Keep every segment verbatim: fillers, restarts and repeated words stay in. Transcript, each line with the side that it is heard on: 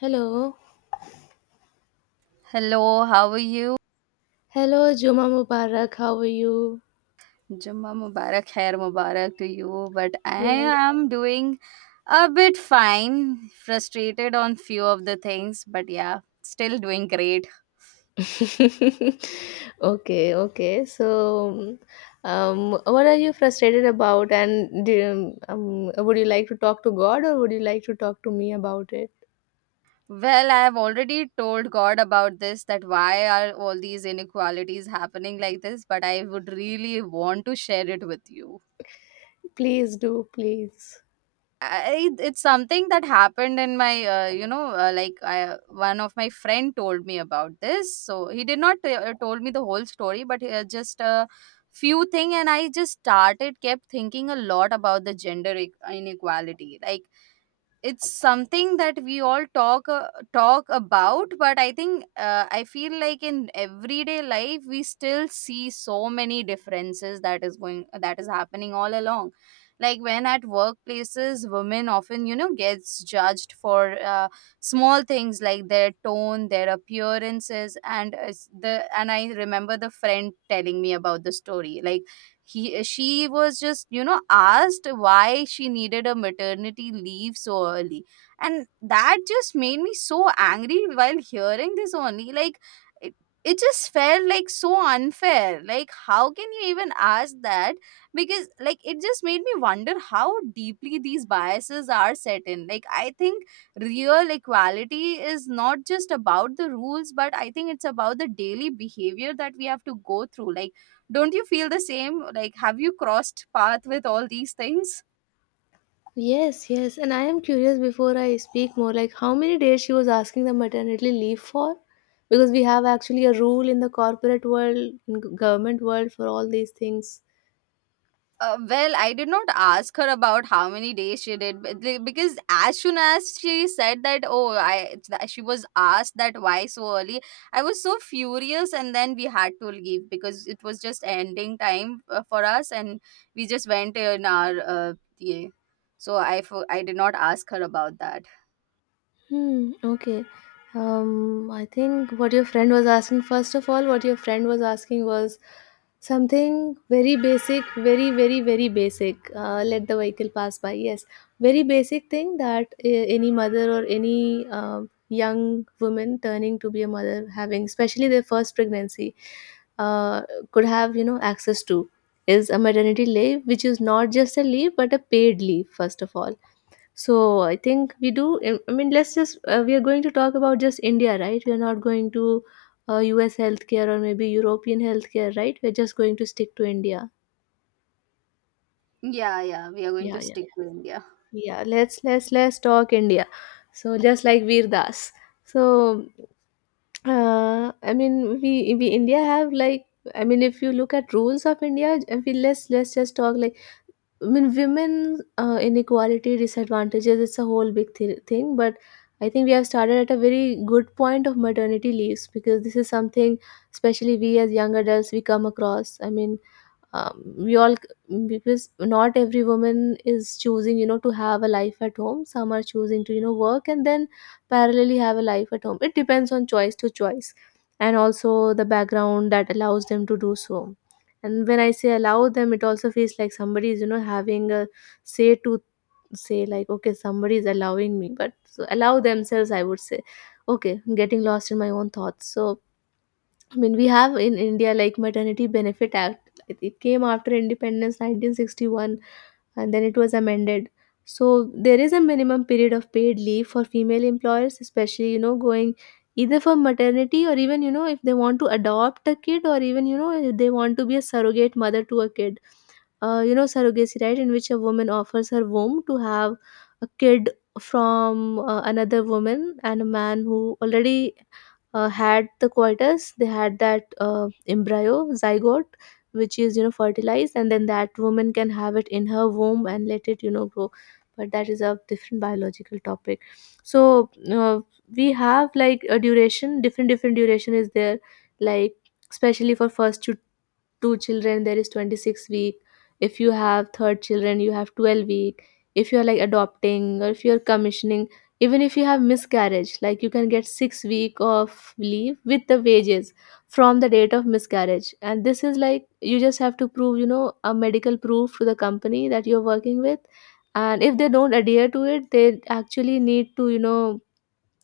left: Hello.
right: Hello, how are you?
left: Hello, Juma Mubarak. How are you?
right: Jumma Mubarak, Khair Mubarak to you. But I
left: Yes.
right: am doing a bit fine, frustrated on few of the things, but yeah, still doing great.
left: okay, okay. So, um, what are you frustrated about? And do you, um, would you like to talk to God or would you like to talk to me about it?
right: Well, I have already told God about this that why are all these inequalities happening like this, but I would really want to share it with you.
left: Please do, please.
right: I, it's something that happened in my uh, you know uh, like I, one of my friend told me about this, so he did not uh, told me the whole story, but uh, just a few thing. And I just started kept thinking a lot about the gender e- inequality. Like, it's something that we all talk uh, talk about, but I think uh, I feel like in everyday life we still see so many differences that is going that is happening all along. Like, when at workplaces, women often you know gets judged for uh, small things like their tone, their appearances, and uh, s- the and I remember the friend telling me about the story. Like, he she was just you know asked why she needed a maternity leave so early, and that just made me so angry while hearing this only. Like, it, it just felt like so unfair. Like, how can you even ask that? Because, like, it just made me wonder how deeply these biases are set in. Like, I think real equality is not just about the rules, but I think it's about the daily behavior that we have to go through. Like, don't you feel the same? Like, have you crossed path with all these things?
left: Yes, yes. And I am curious before I speak more, like how many days she was asking the maternity leave for? Because we have actually a rule in the corporate world, in g- government world for all these things.
right: Uh, well, I did not ask her about how many days she did, but the- because as soon as she said that, oh, I that she was asked that why so early, I was so furious, and then we had to leave because it was just ending time uh, for us, and we just went in our uh, yeah. So I fo- I did not ask her about that.
left: Hmm, okay. Um, I think what your friend was asking, first of all, what your friend was asking was something very basic, very, very, very basic. Uh, let the vehicle pass by. Yes, very basic thing that uh, any mother or any uh, young woman turning to be a mother having, especially their first pregnancy, uh, could have, you know, access to is a maternity leave, which is not just a leave, but a paid leave, first of all, so I think we do. I I mean, let's just uh, we are going to talk about just India, right? We are not going to uh, U S healthcare or maybe European healthcare, right? We're just going to stick to India.
right: Yeah, yeah, we are going to
left: Yeah, yeah,
right: stick to India.
left: yeah. Let's let's let's talk India. So just like Veer Das. So uh, I mean, we we India have like. I mean, if you look at rules of India, I mean, let's let's just talk like I mean, women uh, inequality disadvantages. It's a whole big th- thing, but I think we have started at a very good point of maternity leaves because this is something, especially we as young adults, we come across. I mean, um, we all because not every woman is choosing, you know, to have a life at home. Some are choosing to, you know, work and then parallelly have a life at home. It depends on choice to choice, and also the background that allows them to do so. And when I say allow them, it also feels like somebody is, you know, having a say to say like, okay, somebody is allowing me, but so allow themselves, I would say. Okay, getting lost in my own thoughts. So I mean, we have in India like maternity benefit act, it it came after independence nineteen sixty-one, and then it was amended. So there is a minimum period of paid leave for female employers, especially, you know, going either for maternity, or even, you know, if they want to adopt a kid, or even, you know, if they want to be a surrogate mother to a kid. Uh, you know, surrogacy, right, in which a woman offers her womb to have a kid from uh, another woman and a man who already uh, had the coitus, they had that uh, embryo, zygote, which is, you know, fertilized, and then that woman can have it in her womb and let it, you know, grow. But that is a different biological topic. So uh, we have like a duration, different different duration is there, like especially for first to two children there is twenty-six week. If you have third children you have twelve week. If you're like adopting or if you're commissioning, even if you have miscarriage, like you can get six week of leave with the wages from the date of miscarriage. And this is like you just have to prove, you know, a medical proof to the company that you're working with. And if they don't adhere to it, they actually need to, you know,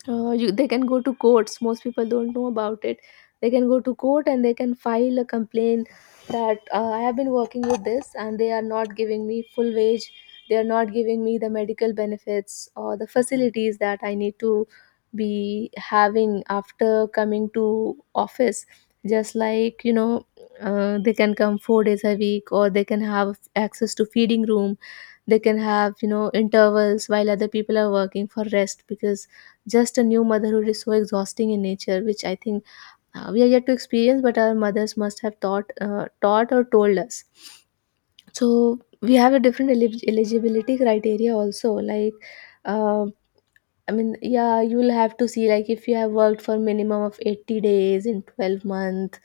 left: uh, you, they can go to courts. Most people don't know about it. They can go to court and they can file a complaint that uh, I have been working with this and they are not giving me full wage. They are not giving me the medical benefits or the facilities that I need to be having after coming to office. Just like, you know, uh, they can come four days a week, or they can have access to feeding room. They can have, you know, intervals while other people are working for rest, because just a new motherhood is so exhausting in nature, which I think uh, we are yet to experience, but our mothers must have taught uh, taught or told us. So we have a different elig- eligibility criteria also, like uh, I mean, yeah, you will have to see, like if you have worked for minimum of eighty days in twelve month,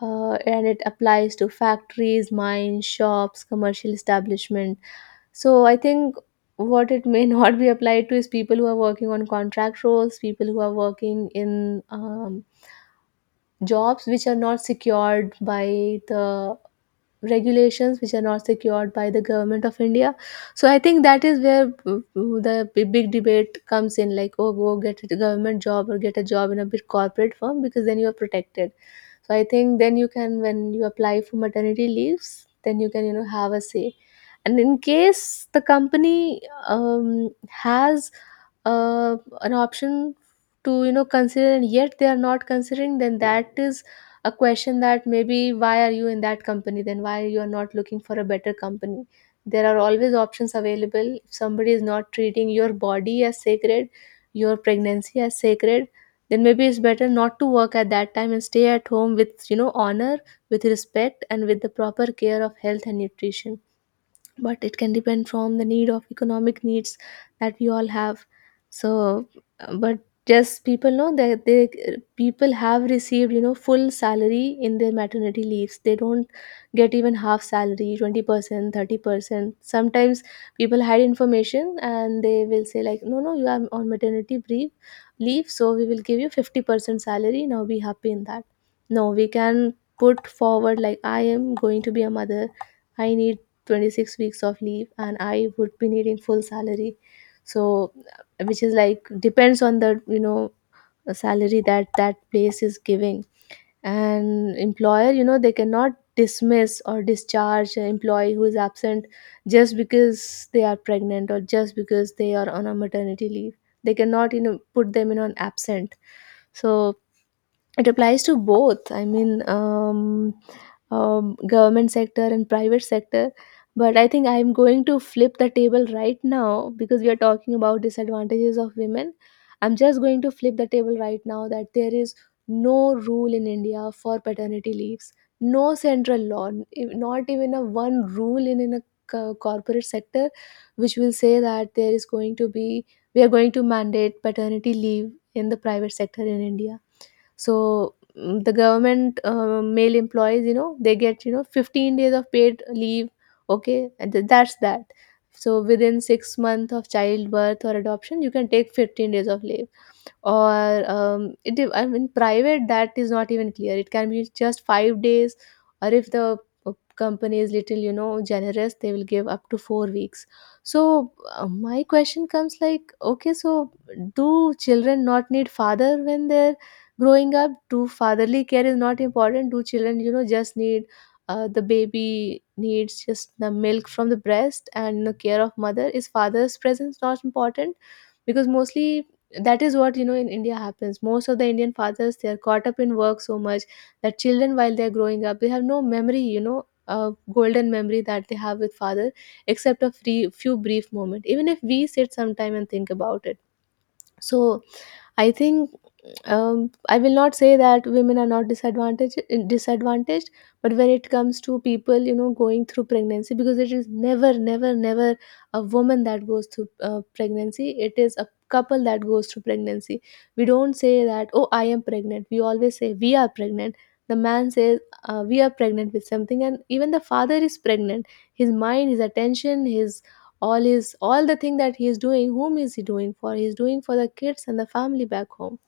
left: uh, and it applies to factories, mines, shops, commercial establishment. So I think what it may not be applied to is people who are working on contract roles, people who are working in um, jobs which are not secured by the regulations, which are not secured by the government of India. So I think that is where uh, uh, the b- big debate comes in, like, oh, go get a government job or get a job in a big corporate firm, because then you are protected. So I think then you can, when you apply for maternity leaves, then you can, you know, have a say. And in case the company um, has uh, an option to, you know, consider, and yet they are not considering, then that is a question that maybe why are you in that company then, why you are not looking for a better company. There are always options available. If somebody is not treating your body as sacred, your pregnancy as sacred, then maybe it's better not to work at that time and stay at home with, you know, honor, with respect, and with the proper care of health and nutrition. But it can depend from the need of economic needs that we all have. So but just people know that they, people have received, you know, full salary in their maternity leaves. They don't get even half salary, twenty percent, thirty percent. Sometimes people hide information and they will say like, no, no, you are on maternity brief leave, so we will give you fifty percent salary, now be happy in that. No, we can put forward like, I am going to be a mother, I need twenty-six weeks of leave, and I would be needing full salary. So uh, which is like depends on the, you know, the salary that that place is giving. And employer, you know, they cannot dismiss or discharge an employee who is absent just because they are pregnant, or just because they are on a maternity leave. They cannot, you know, put them in on absent. So it applies to both, I mean, um, um, government sector and private sector. But I think I'm going to flip the table right now, because we are talking about disadvantages of women. I'm just going to flip the table right now, that there is no rule in India for paternity leaves. No central law, if- not even a one rule in, in a co- corporate sector, which will say that there is going to be, we are going to mandate paternity leave in the private sector in India. So mm, the government uh, male employees, you know, they get, you know, fifteen days of paid leave. Okay, and th- that's that. So within six months of childbirth or adoption you can take fifteen days of leave. Or um, it, de- I mean, private that is not even clear. It can be just five days, or if the uh, company is little, you know, generous, they will give up to four weeks. So uh, my question comes like, okay, so do children not need father when they're growing up? Do fatherly care is not important? Do children, you know, just need uh, the baby needs just the milk from the breast and the care of mother, is father's presence not important? Because mostly that is what, you know, in India happens. Most of the Indian fathers, they are caught up in work so much that children, while they are growing up, they have no memory, you know, uh, golden memory that they have with father, except a free, few brief moment, even if we sit sometime and think about it. So I think um, I will not say that women are not disadvantaged disadvantaged, but when it comes to people, you know, going through pregnancy, because it is never, never, never a woman that goes through uh, pregnancy. It is a couple that goes through pregnancy. We don't say that, oh, I am pregnant. We always say we are pregnant. The man says uh, we are pregnant with something, and even the father is pregnant. His mind, his attention, his all is all the thing that he is doing. Whom is he doing for? He is doing for the kids and the family back home.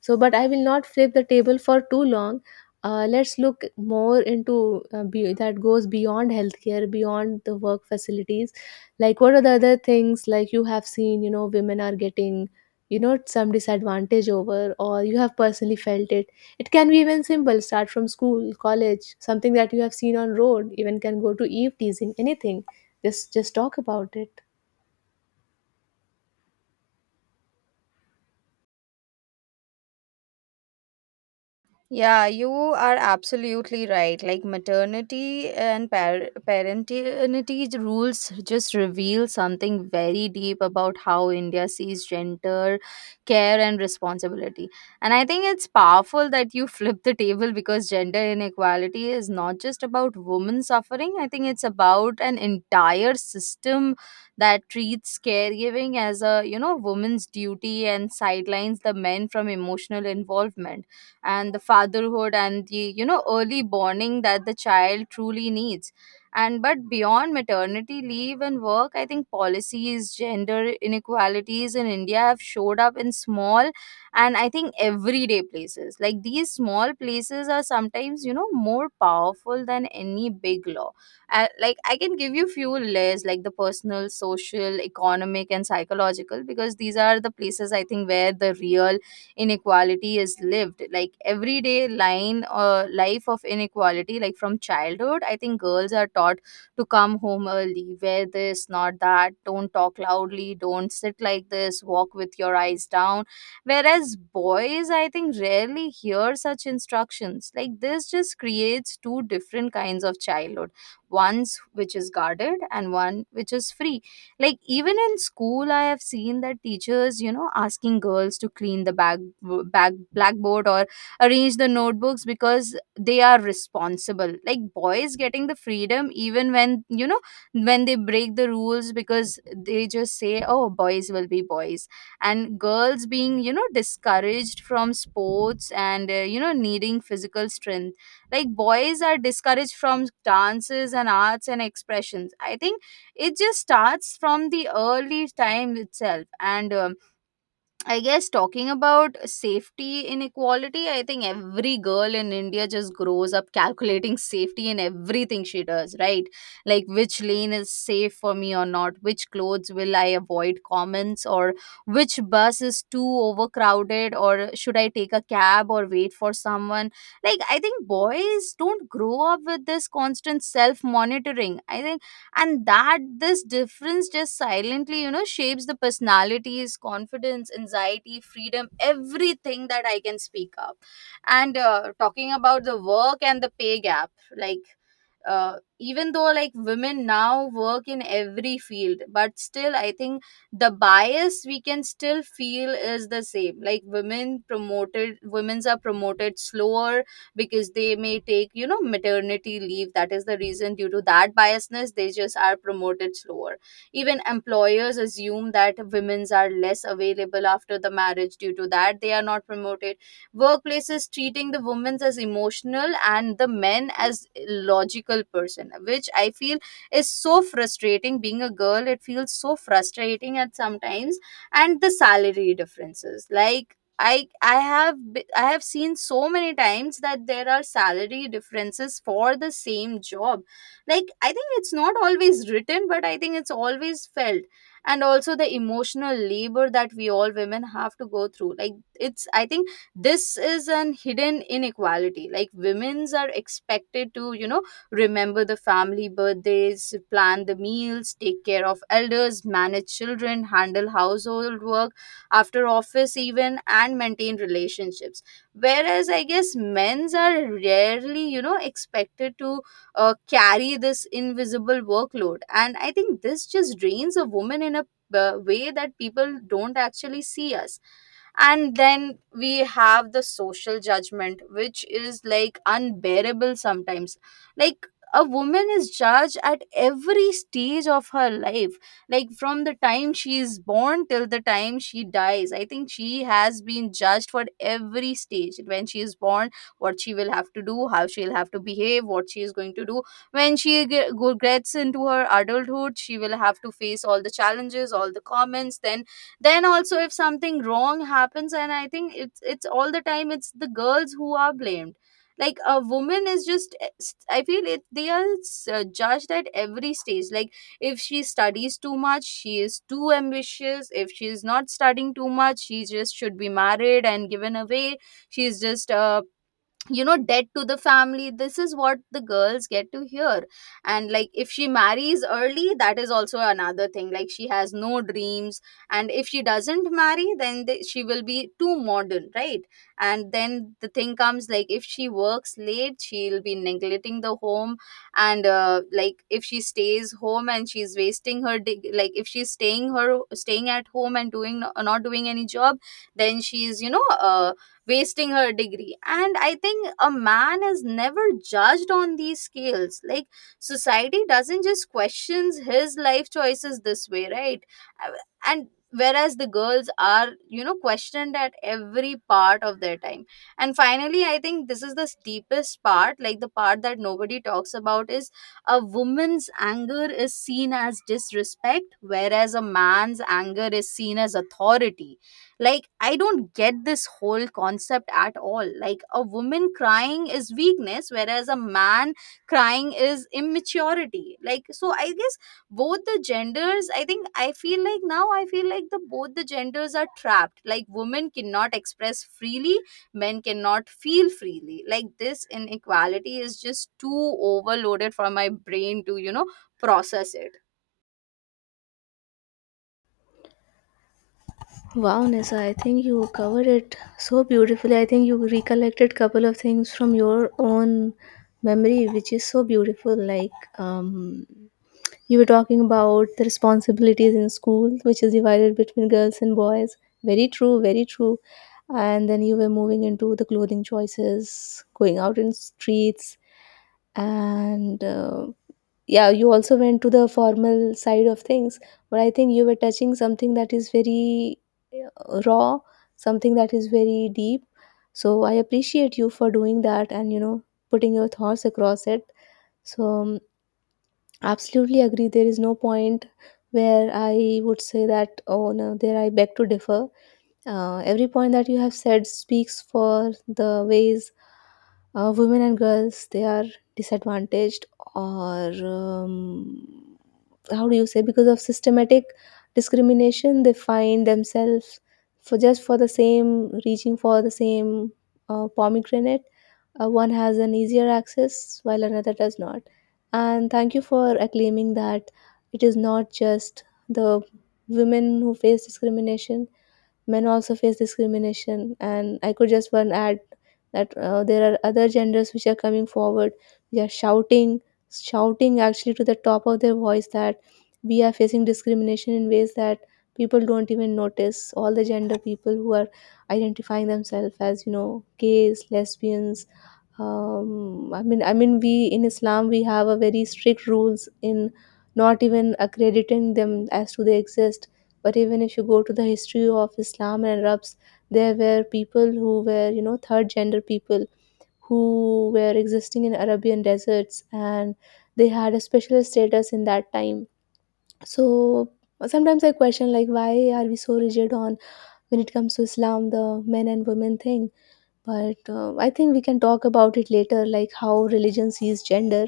left: So, but I will not flip the table for too long. Uh, let's look more into uh, be- that goes beyond healthcare, beyond the work facilities, like what are the other things, like you have seen, you know women are getting you know some disadvantage over, or you have personally felt it. It can be even simple, start from school, college, something that you have seen on road, even can go to eve teasing, anything. Just just talk about it.
right: Yeah, you are absolutely right. Like, maternity and par- parentity rules just reveal something very deep about how India sees gender, care, and responsibility. And I think it's powerful that you flip the table, because gender inequality is not just about women suffering. I think it's about an entire system that treats caregiving as a you know woman's duty and sidelines the men from emotional involvement and the fatherhood and the you know early bonding that the child truly needs. And but beyond maternity leave and work, I think policies, gender inequalities in India have showed up in small and, I think, everyday places. Like, these small places are sometimes you know more powerful than any big law. Uh, like, I can give you few layers like the personal, social, economic, and psychological, because these are the places, I think, where the real inequality is lived. Like, everyday line uh, life of inequality. Like, from childhood, I think girls are taught to come home early, wear this not that, don't talk loudly, don't sit like this, walk with your eyes down, whereas boys, I think, rarely hear such instructions. Like, this just creates two different kinds of childhood: one's which is guarded and one which is free. Like, even in school, I have seen that teachers, you know, asking girls to clean the back, back blackboard or arrange the notebooks, because they are responsible. Like, boys getting the freedom even when, you know, when they break the rules, because they just say, "Oh, boys will be boys," and girls being you know discouraged from sports and uh, you know needing physical strength. Like, boys are discouraged from dances and arts and expressions. I think it just starts from the early time itself. And um, I guess, talking about safety inequality, I think every girl in India just grows up calculating safety in everything she does, right? Like, which lane is safe for me or not, which clothes will I avoid comments, or which bus is too overcrowded, or should I take a cab or wait for someone? Like, I think boys don't grow up with this constant self monitoring, I think. And that this difference just silently, you know, shapes the personalities, confidence, anxiety, freedom, everything, that I can speak up. And uh, talking about the work and the pay gap, like, uh, even though, like, women now work in every field, but still I think the bias we can still feel is the same. Like, women promoted women's are promoted slower because they may take, you know, maternity leave. That is the reason, due to that biasness, they just are promoted slower. Even employers assume that women's are less available after the marriage, due to that they are not promoted. Workplaces treating the women as emotional and the men as logical person, which I feel is so frustrating. Being a girl, it feels so frustrating at sometimes. And the salary differences, like, I I have be- I have seen so many times that there are salary differences for the same job. Like, I think it's not always written, but I think it's always felt. And also the emotional labor that we all women have to go through. Like, it's I think this is an hidden inequality. Like, women's are expected to, you know, remember the family birthdays, plan the meals, take care of elders, manage children, handle household work after office even, and maintain relationships, whereas, I guess, men's are rarely, you know, expected to uh, carry this invisible workload. And I think this just drains a woman in a uh, way that people don't actually see us. And then we have the social judgment, which is like unbearable sometimes. Like, a woman is judged at every stage of her life. Like, from the time she is born till the time she dies, I think she has been judged for every stage. When she is born, what she will have to do, how she'll have to behave, what she is going to do. When she ge- go- gets into her adulthood, she will have to face all the challenges, all the comments. Then then also, if something wrong happens, and I think it's it's all the time it's the girls who are blamed. Like, a woman is just, I feel it, they are uh, judged at every stage. Like, if she studies too much, she is too ambitious. If she is not studying too much, she just should be married and given away. She's just uh, you know dead to the family. This is what the girls get to hear. And, like, if she marries early, that is also another thing. Like, she has no dreams. And if she doesn't marry, then they, she will be too modern, right? And then the thing comes, like, if she works late, she'll be neglecting the home. And uh, like, if she stays home and she's wasting her dig- like, if she's staying her staying at home and doing not doing any job, then she's you know uh, wasting her degree. And I think a man is never judged on these scales. Like, society doesn't just questions his life choices this way, right? And whereas the girls are, you know, questioned at every part of their time. And finally, I think this is the steepest part, like, the part that nobody talks about is: a woman's anger is seen as disrespect, whereas a man's anger is seen as authority. Like, I don't get this whole concept at all. Like, a woman crying is weakness, whereas a man crying is immaturity. Like, so I guess both the genders, I think I feel like now I feel like the both the genders are trapped. Like, women cannot express freely, men cannot feel freely. Like, this inequality is just too overloaded for my brain to, you know, process it.
left: Wow, Nisa, I think you covered it so beautifully. I think you recollected couple of things from your own memory, which is so beautiful. Like, um, you were talking about the responsibilities in school, which is divided between girls and boys. Very true, very true. And then you were moving into the clothing choices, going out in streets, and uh, yeah, you also went to the formal side of things. But I think you were touching something that is very uh, raw, something that is very deep. So I appreciate you for doing that, and you know, putting your thoughts across it. So um, absolutely agree. There is no point where I would say that, oh no, there I beg to differ. Uh, every point that you have said speaks for the ways uh, women and girls, they are disadvantaged, or um, how do you say, because of systematic discrimination they find themselves, for just for the same, reaching for the same uh, pomegranate, uh, one has an easier access while another does not. And thank you for acclaiming that it is not just the women who face discrimination, men also face discrimination. And I could just one add that uh, there are other genders which are coming forward. They are shouting, shouting actually to the top of their voice that we are facing discrimination in ways that people don't even notice. All the gender people who are identifying themselves as, you know, gays, lesbians, um, I mean, I mean, we in Islam, we have a very strict rules in not even accrediting them as to they exist. But even if you go to the history of Islam and Arabs, there were people who were, you know, third gender people who were existing in Arabian deserts, and they had a special status in that time. So sometimes I question, like, why are we so rigid on, when it comes to Islam, the men and women thing? But uh, I think we can talk about it later, like how religion sees gender.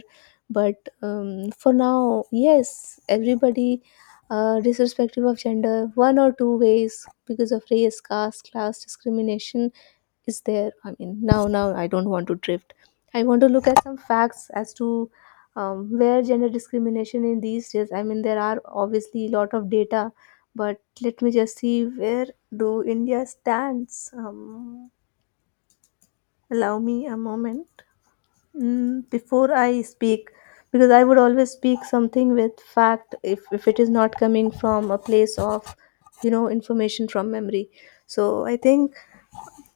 left: But um, for now, yes, everybody, uh, disrespective of gender, one or two ways, because of race, caste, class, discrimination is there. I mean, now now I don't want to drift. I want to look at some facts as to um, where gender discrimination in these days. I mean, there are obviously a lot of data, but let me just see where do india stands. um, Allow me a moment. Mm, before I speak, because I would always speak something with fact, if, if it is not coming from a place of, you know, information from memory. So I think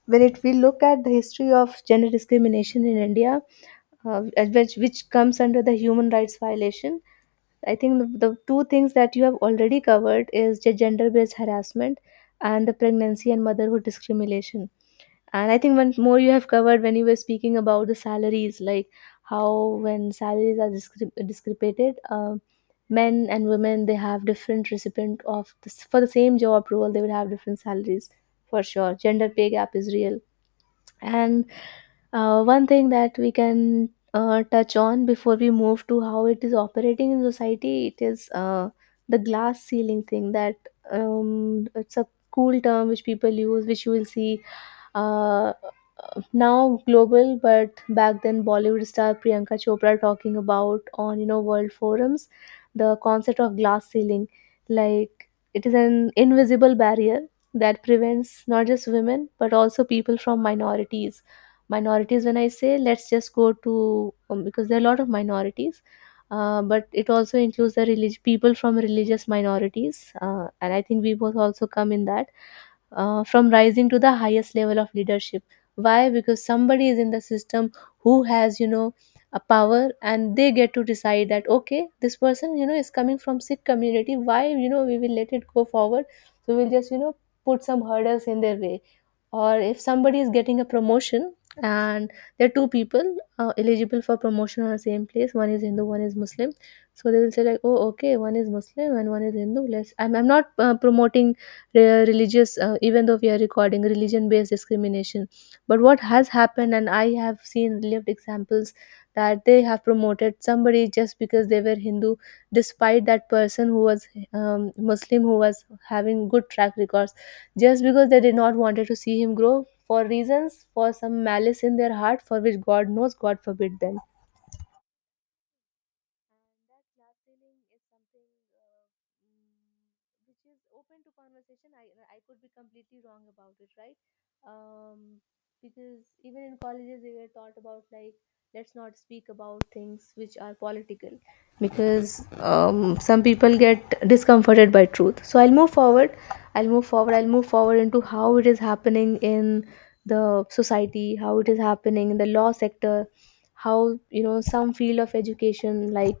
left: when it we look at the history of gender discrimination in India, uh, at which which comes under the human rights violation, I think the, the two things that you have already covered is gender based harassment and the pregnancy and motherhood discrimination. And I think one more you have covered when you were speaking about the salaries, like how when salaries are discre- discrepated, uh, men and women, they have different recipient of this. For the same job role they would have different salaries for sure. Gender pay gap is real. And uh, one thing that we can uh, touch on before we move to how it is operating in society, it is uh, the glass ceiling thing. That um, it's a cool term which people use, which you will see uh, now global, but back then, Bollywood star Priyanka Chopra talking about on, you know, world forums the concept of glass ceiling. Like, it is an invisible barrier that prevents not just women but also people from minorities. Minorities, when I say, let's just go to um, because there are a lot of minorities, uh, but it also includes the relig- people from religious minorities, uh, and I think we both also come in that, uh, from rising to the highest level of leadership. Why? Because somebody is in the system who has, you know, a power, and they get to decide that, okay, this person, you know, is coming from Sikh community, why, you know, we will let it go forward? So we'll just, you know, put some hurdles in their way. Or if somebody is getting a promotion, and there are two people uh, eligible for promotion on the same place, one is hindu, one is muslim, so they will say like, oh, okay, one is muslim and one is hindu, let's i'm, I'm not uh, promoting re- religious, uh, even though we are recording religion based discrimination. But what has happened, and I have seen lived examples, that they have promoted somebody just because they were hindu, despite that person who was um, muslim, who was having good track records, just because they did not wanted to see him grow, for reasons, for some malice in their heart, for which god knows, god forbid them. And that glass ceiling is something, uh, mm, which is open to conversation. I i could be completely wrong about it, right? um, because even in colleges they were taught about, like, let's not speak about things which are political, because um, some people get discomforted by truth. So I'll move forward. I'll move forward. I'll move forward into how it is happening in the society, how it is happening in the law sector, how, you know, some field of education, like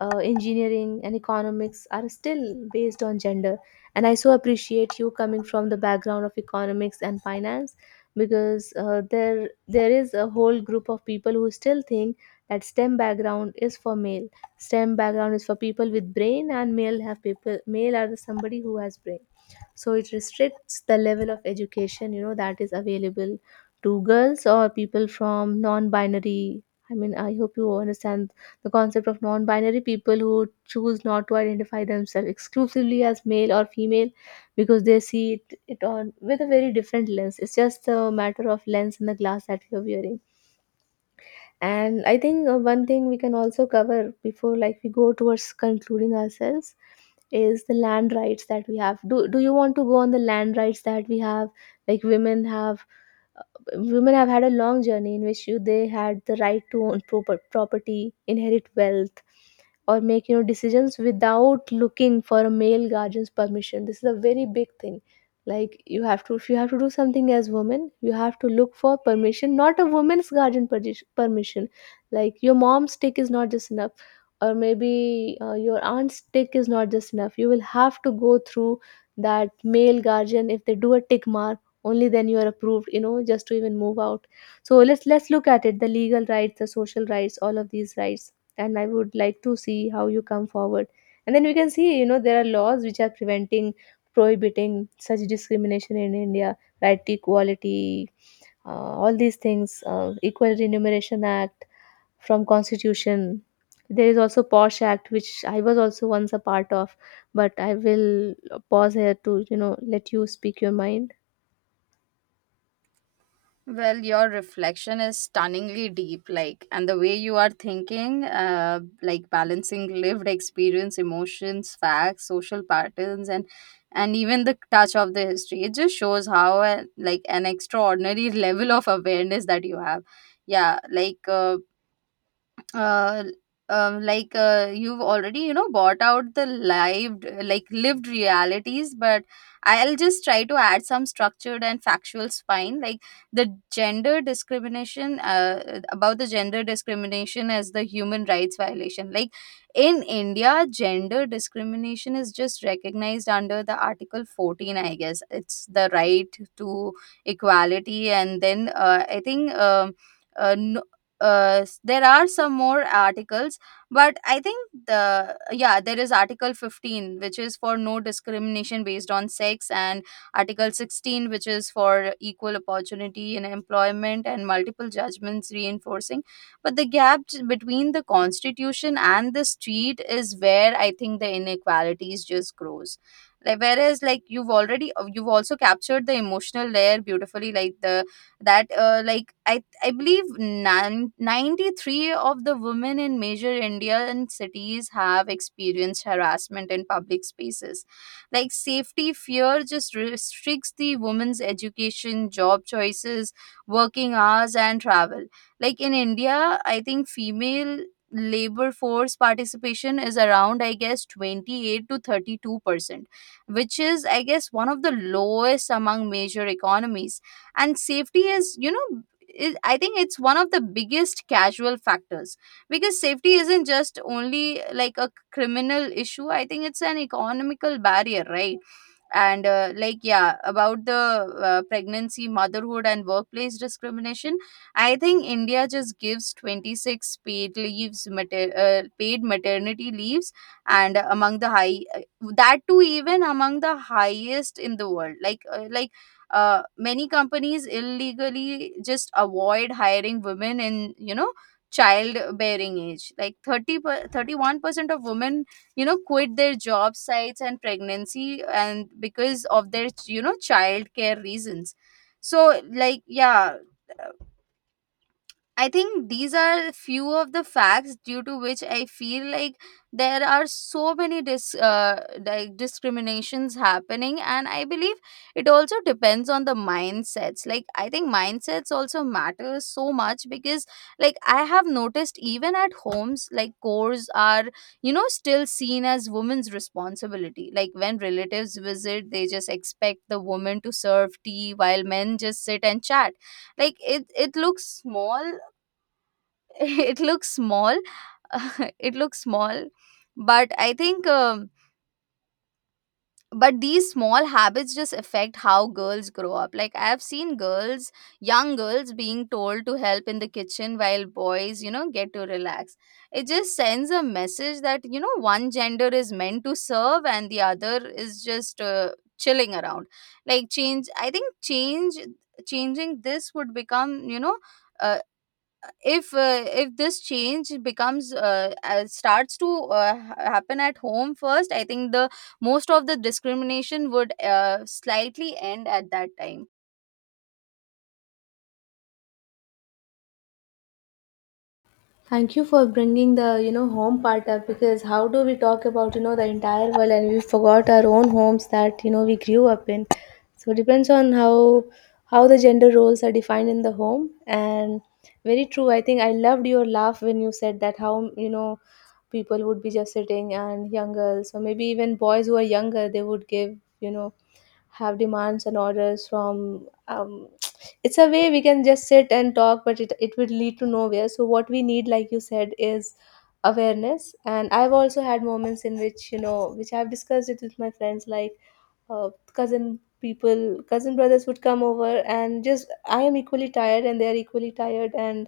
left: uh, engineering and economics, are still based on gender. And I so appreciate you coming from the background of economics and finance, because uh, there there is a whole group of people who still think that stem background is for male, stem background is for people with brain, and male have people, male are somebody who has brain. So it restricts the level of education, you know, that is available to girls or people from non-binary. I mean, I hope you understand the concept of non binary, people who choose not to identify themselves exclusively as male or female, because they see it, it on with a very different lens. It's just a matter of lens and the glass that we are wearing. And I think uh, one thing we can also cover before, like, we go towards concluding ourselves is the land rights that we have. Do do you want to go on the land rights that we have? Like, women have, women have had a long journey in which you, they had the right to own proper property, inherit wealth, or make, you know, decisions without looking for a male guardian's permission. This is a very big thing. Like you have to, if you have to do something as woman, you have to look for permission, not a woman's guardian perdi- permission. Like, your mom's tick is not just enough, or maybe uh, your aunt's tick is not just enough. You will have to go through that male guardian. If they do a tick mark, only then you are approved, you know, just to even move out. So let's let's look at it, the legal rights, the social rights, all of these rights. And I would like to see how you come forward, and then we can see, you know, there are laws which are preventing, prohibiting such discrimination in India. Right to equality, uh, all these things, uh, equal remuneration act from constitution. There is also posh act which I was also once a part of. But I will pause here to, you know, let you speak your mind.
right: Well, your reflection is stunningly deep, like, and the way you are thinking, uh, like, balancing lived experience, emotions, facts, social patterns, and and even the touch of the history. It just shows how, uh, like, an extraordinary level of awareness that you have. Yeah, like, uh, uh, um, like uh, you've already, you know, bought out the lived like lived realities. But I'll just try to add some structured and factual spine, like, the gender discrimination, uh, about the gender discrimination as the human rights violation. Like, in India, gender discrimination is just recognized under the article fourteen, I guess, it's the right to equality. And then uh, I think, um, uh, no, uh, s- there are some more articles. But I think the yeah, there is article fifteen, which is for no discrimination based on sex, and article sixteen, which is for equal opportunity in employment and multiple judgments reinforcing. But the gap j- between the constitution and the street is where I think the inequalities just grows. Like, whereas, like, you've already you've also captured the emotional layer beautifully. Like, the that uh, like i I believe nan- ninety-three of the women in major Indian cities have experienced harassment in public spaces. Like, safety fear just restricts the women's education, job choices, working hours, and travel. Like, in India, I think female labor force participation is around, I guess, twenty-eight to thirty-two percent, which is, I guess, one of the lowest among major economies. And safety is you know it, I think it's one of the biggest casual factors, because safety isn't just only like a criminal issue, I think it's an economical barrier, right? And uh, like, yeah, about the uh, pregnancy, motherhood, and workplace discrimination, I think India just gives twenty-six paid leaves mater- uh, paid maternity leaves. And among the high uh, that too, even among the highest in the world. Like, uh, like uh, many companies illegally just avoid hiring women in, you know, childbearing age. Like, thirty per, thirty-one percent of women, you know, quit their job sites and pregnancy and because of their, you know, childcare reasons. So, like, yeah, I think these are few of the facts due to which I feel like there are so many dis uh, like, discriminations happening. And I believe it also depends on the mindsets. Like, I think mindsets also matter so much, because, like, I have noticed even at homes, like, cores are, you know, still seen as women's responsibility. Like, when relatives visit, they just expect the woman to serve tea while men just sit and chat. Like, it it looks small. It looks small. It looks small. But I think, um, but these small habits just affect how girls grow up. Like, I have seen girls young girls being told to help in the kitchen while boys, you know, get to relax. It just sends a message that, you know, one gender is meant to serve and the other is just uh, chilling around. Like, change I think, change changing this, would become you know uh, if uh, if this change becomes uh, uh, starts to uh, ha- happen at home first, I think the most of the discrimination would uh, slightly end at that time.
left: Thank you for bringing the, you know, home part up, because how do we talk about, you know, the entire world and we forgot our own homes that, you know, we grew up in. So it depends on how how the gender roles are defined in the home. And very true. I think I loved your laugh when you said that how, you know, people would be just sitting and young girls or maybe even boys who are younger, they would give, you know, have demands and orders from um, it's a way we can just sit and talk, but it, it would lead to nowhere. So what we need, like you said, is awareness. And I've also had moments in which, you know, which I've discussed it with my friends, like, uh, cousin people cousin brothers would come over, and just I am equally tired and they are equally tired, and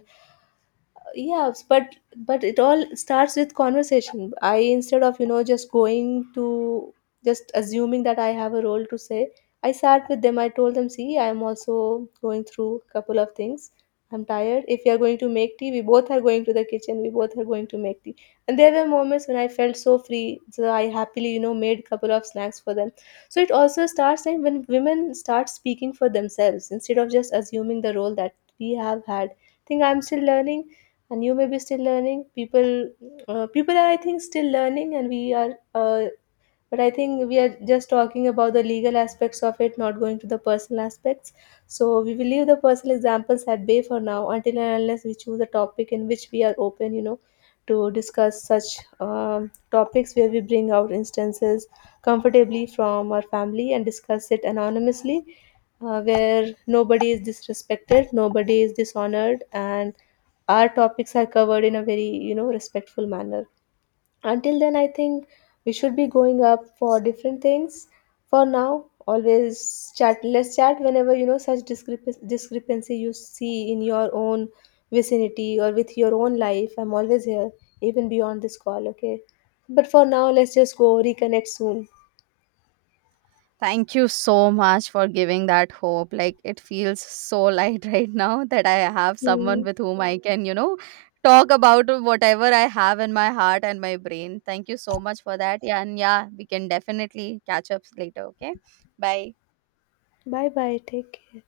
left: yes, but but it all starts with conversation. I, instead of, you know, just going to, just assuming that I have a role to say, I sat with them. I told them, "See, I am also going through a couple of things. I'm tired. If you are going to make tea, we both are going to the kitchen. We both are going to make tea." And there were moments when I felt so free, so I happily, you know, made a couple of snacks for them. So it also starts time when women start speaking for themselves instead of just assuming the role that we have had. I think I'm still learning, and you may be still learning. People, uh, people are, I think, still learning, and we are uh, but I think we are just talking about the legal aspects of it, not going to the personal aspects. So we will leave the personal examples at bay for now, until and unless we choose a topic in which we are open, you know, to discuss such um, topics, where we bring out instances comfortably from our family and discuss it anonymously, uh, where nobody is disrespected, nobody is dishonored, and our topics are covered in a very, you know, respectful manner. Until then, I think we should be going up for different things. For now, always chat, let's chat whenever, you know, such discrepan- discrepancy you see in your own vicinity or with your own life. I'm always here, even beyond this call, okay? But for now, let's just go reconnect
right: Thank you so much for giving that hope. Like, it feels so light right now, that I have someone
left: soon.
right: with whom I can, you know, talk about whatever I have in my heart and my brain. Thank you so much for that. Yeah. And yeah, we can definitely catch up later. Okay, bye.
left: Bye bye, take care.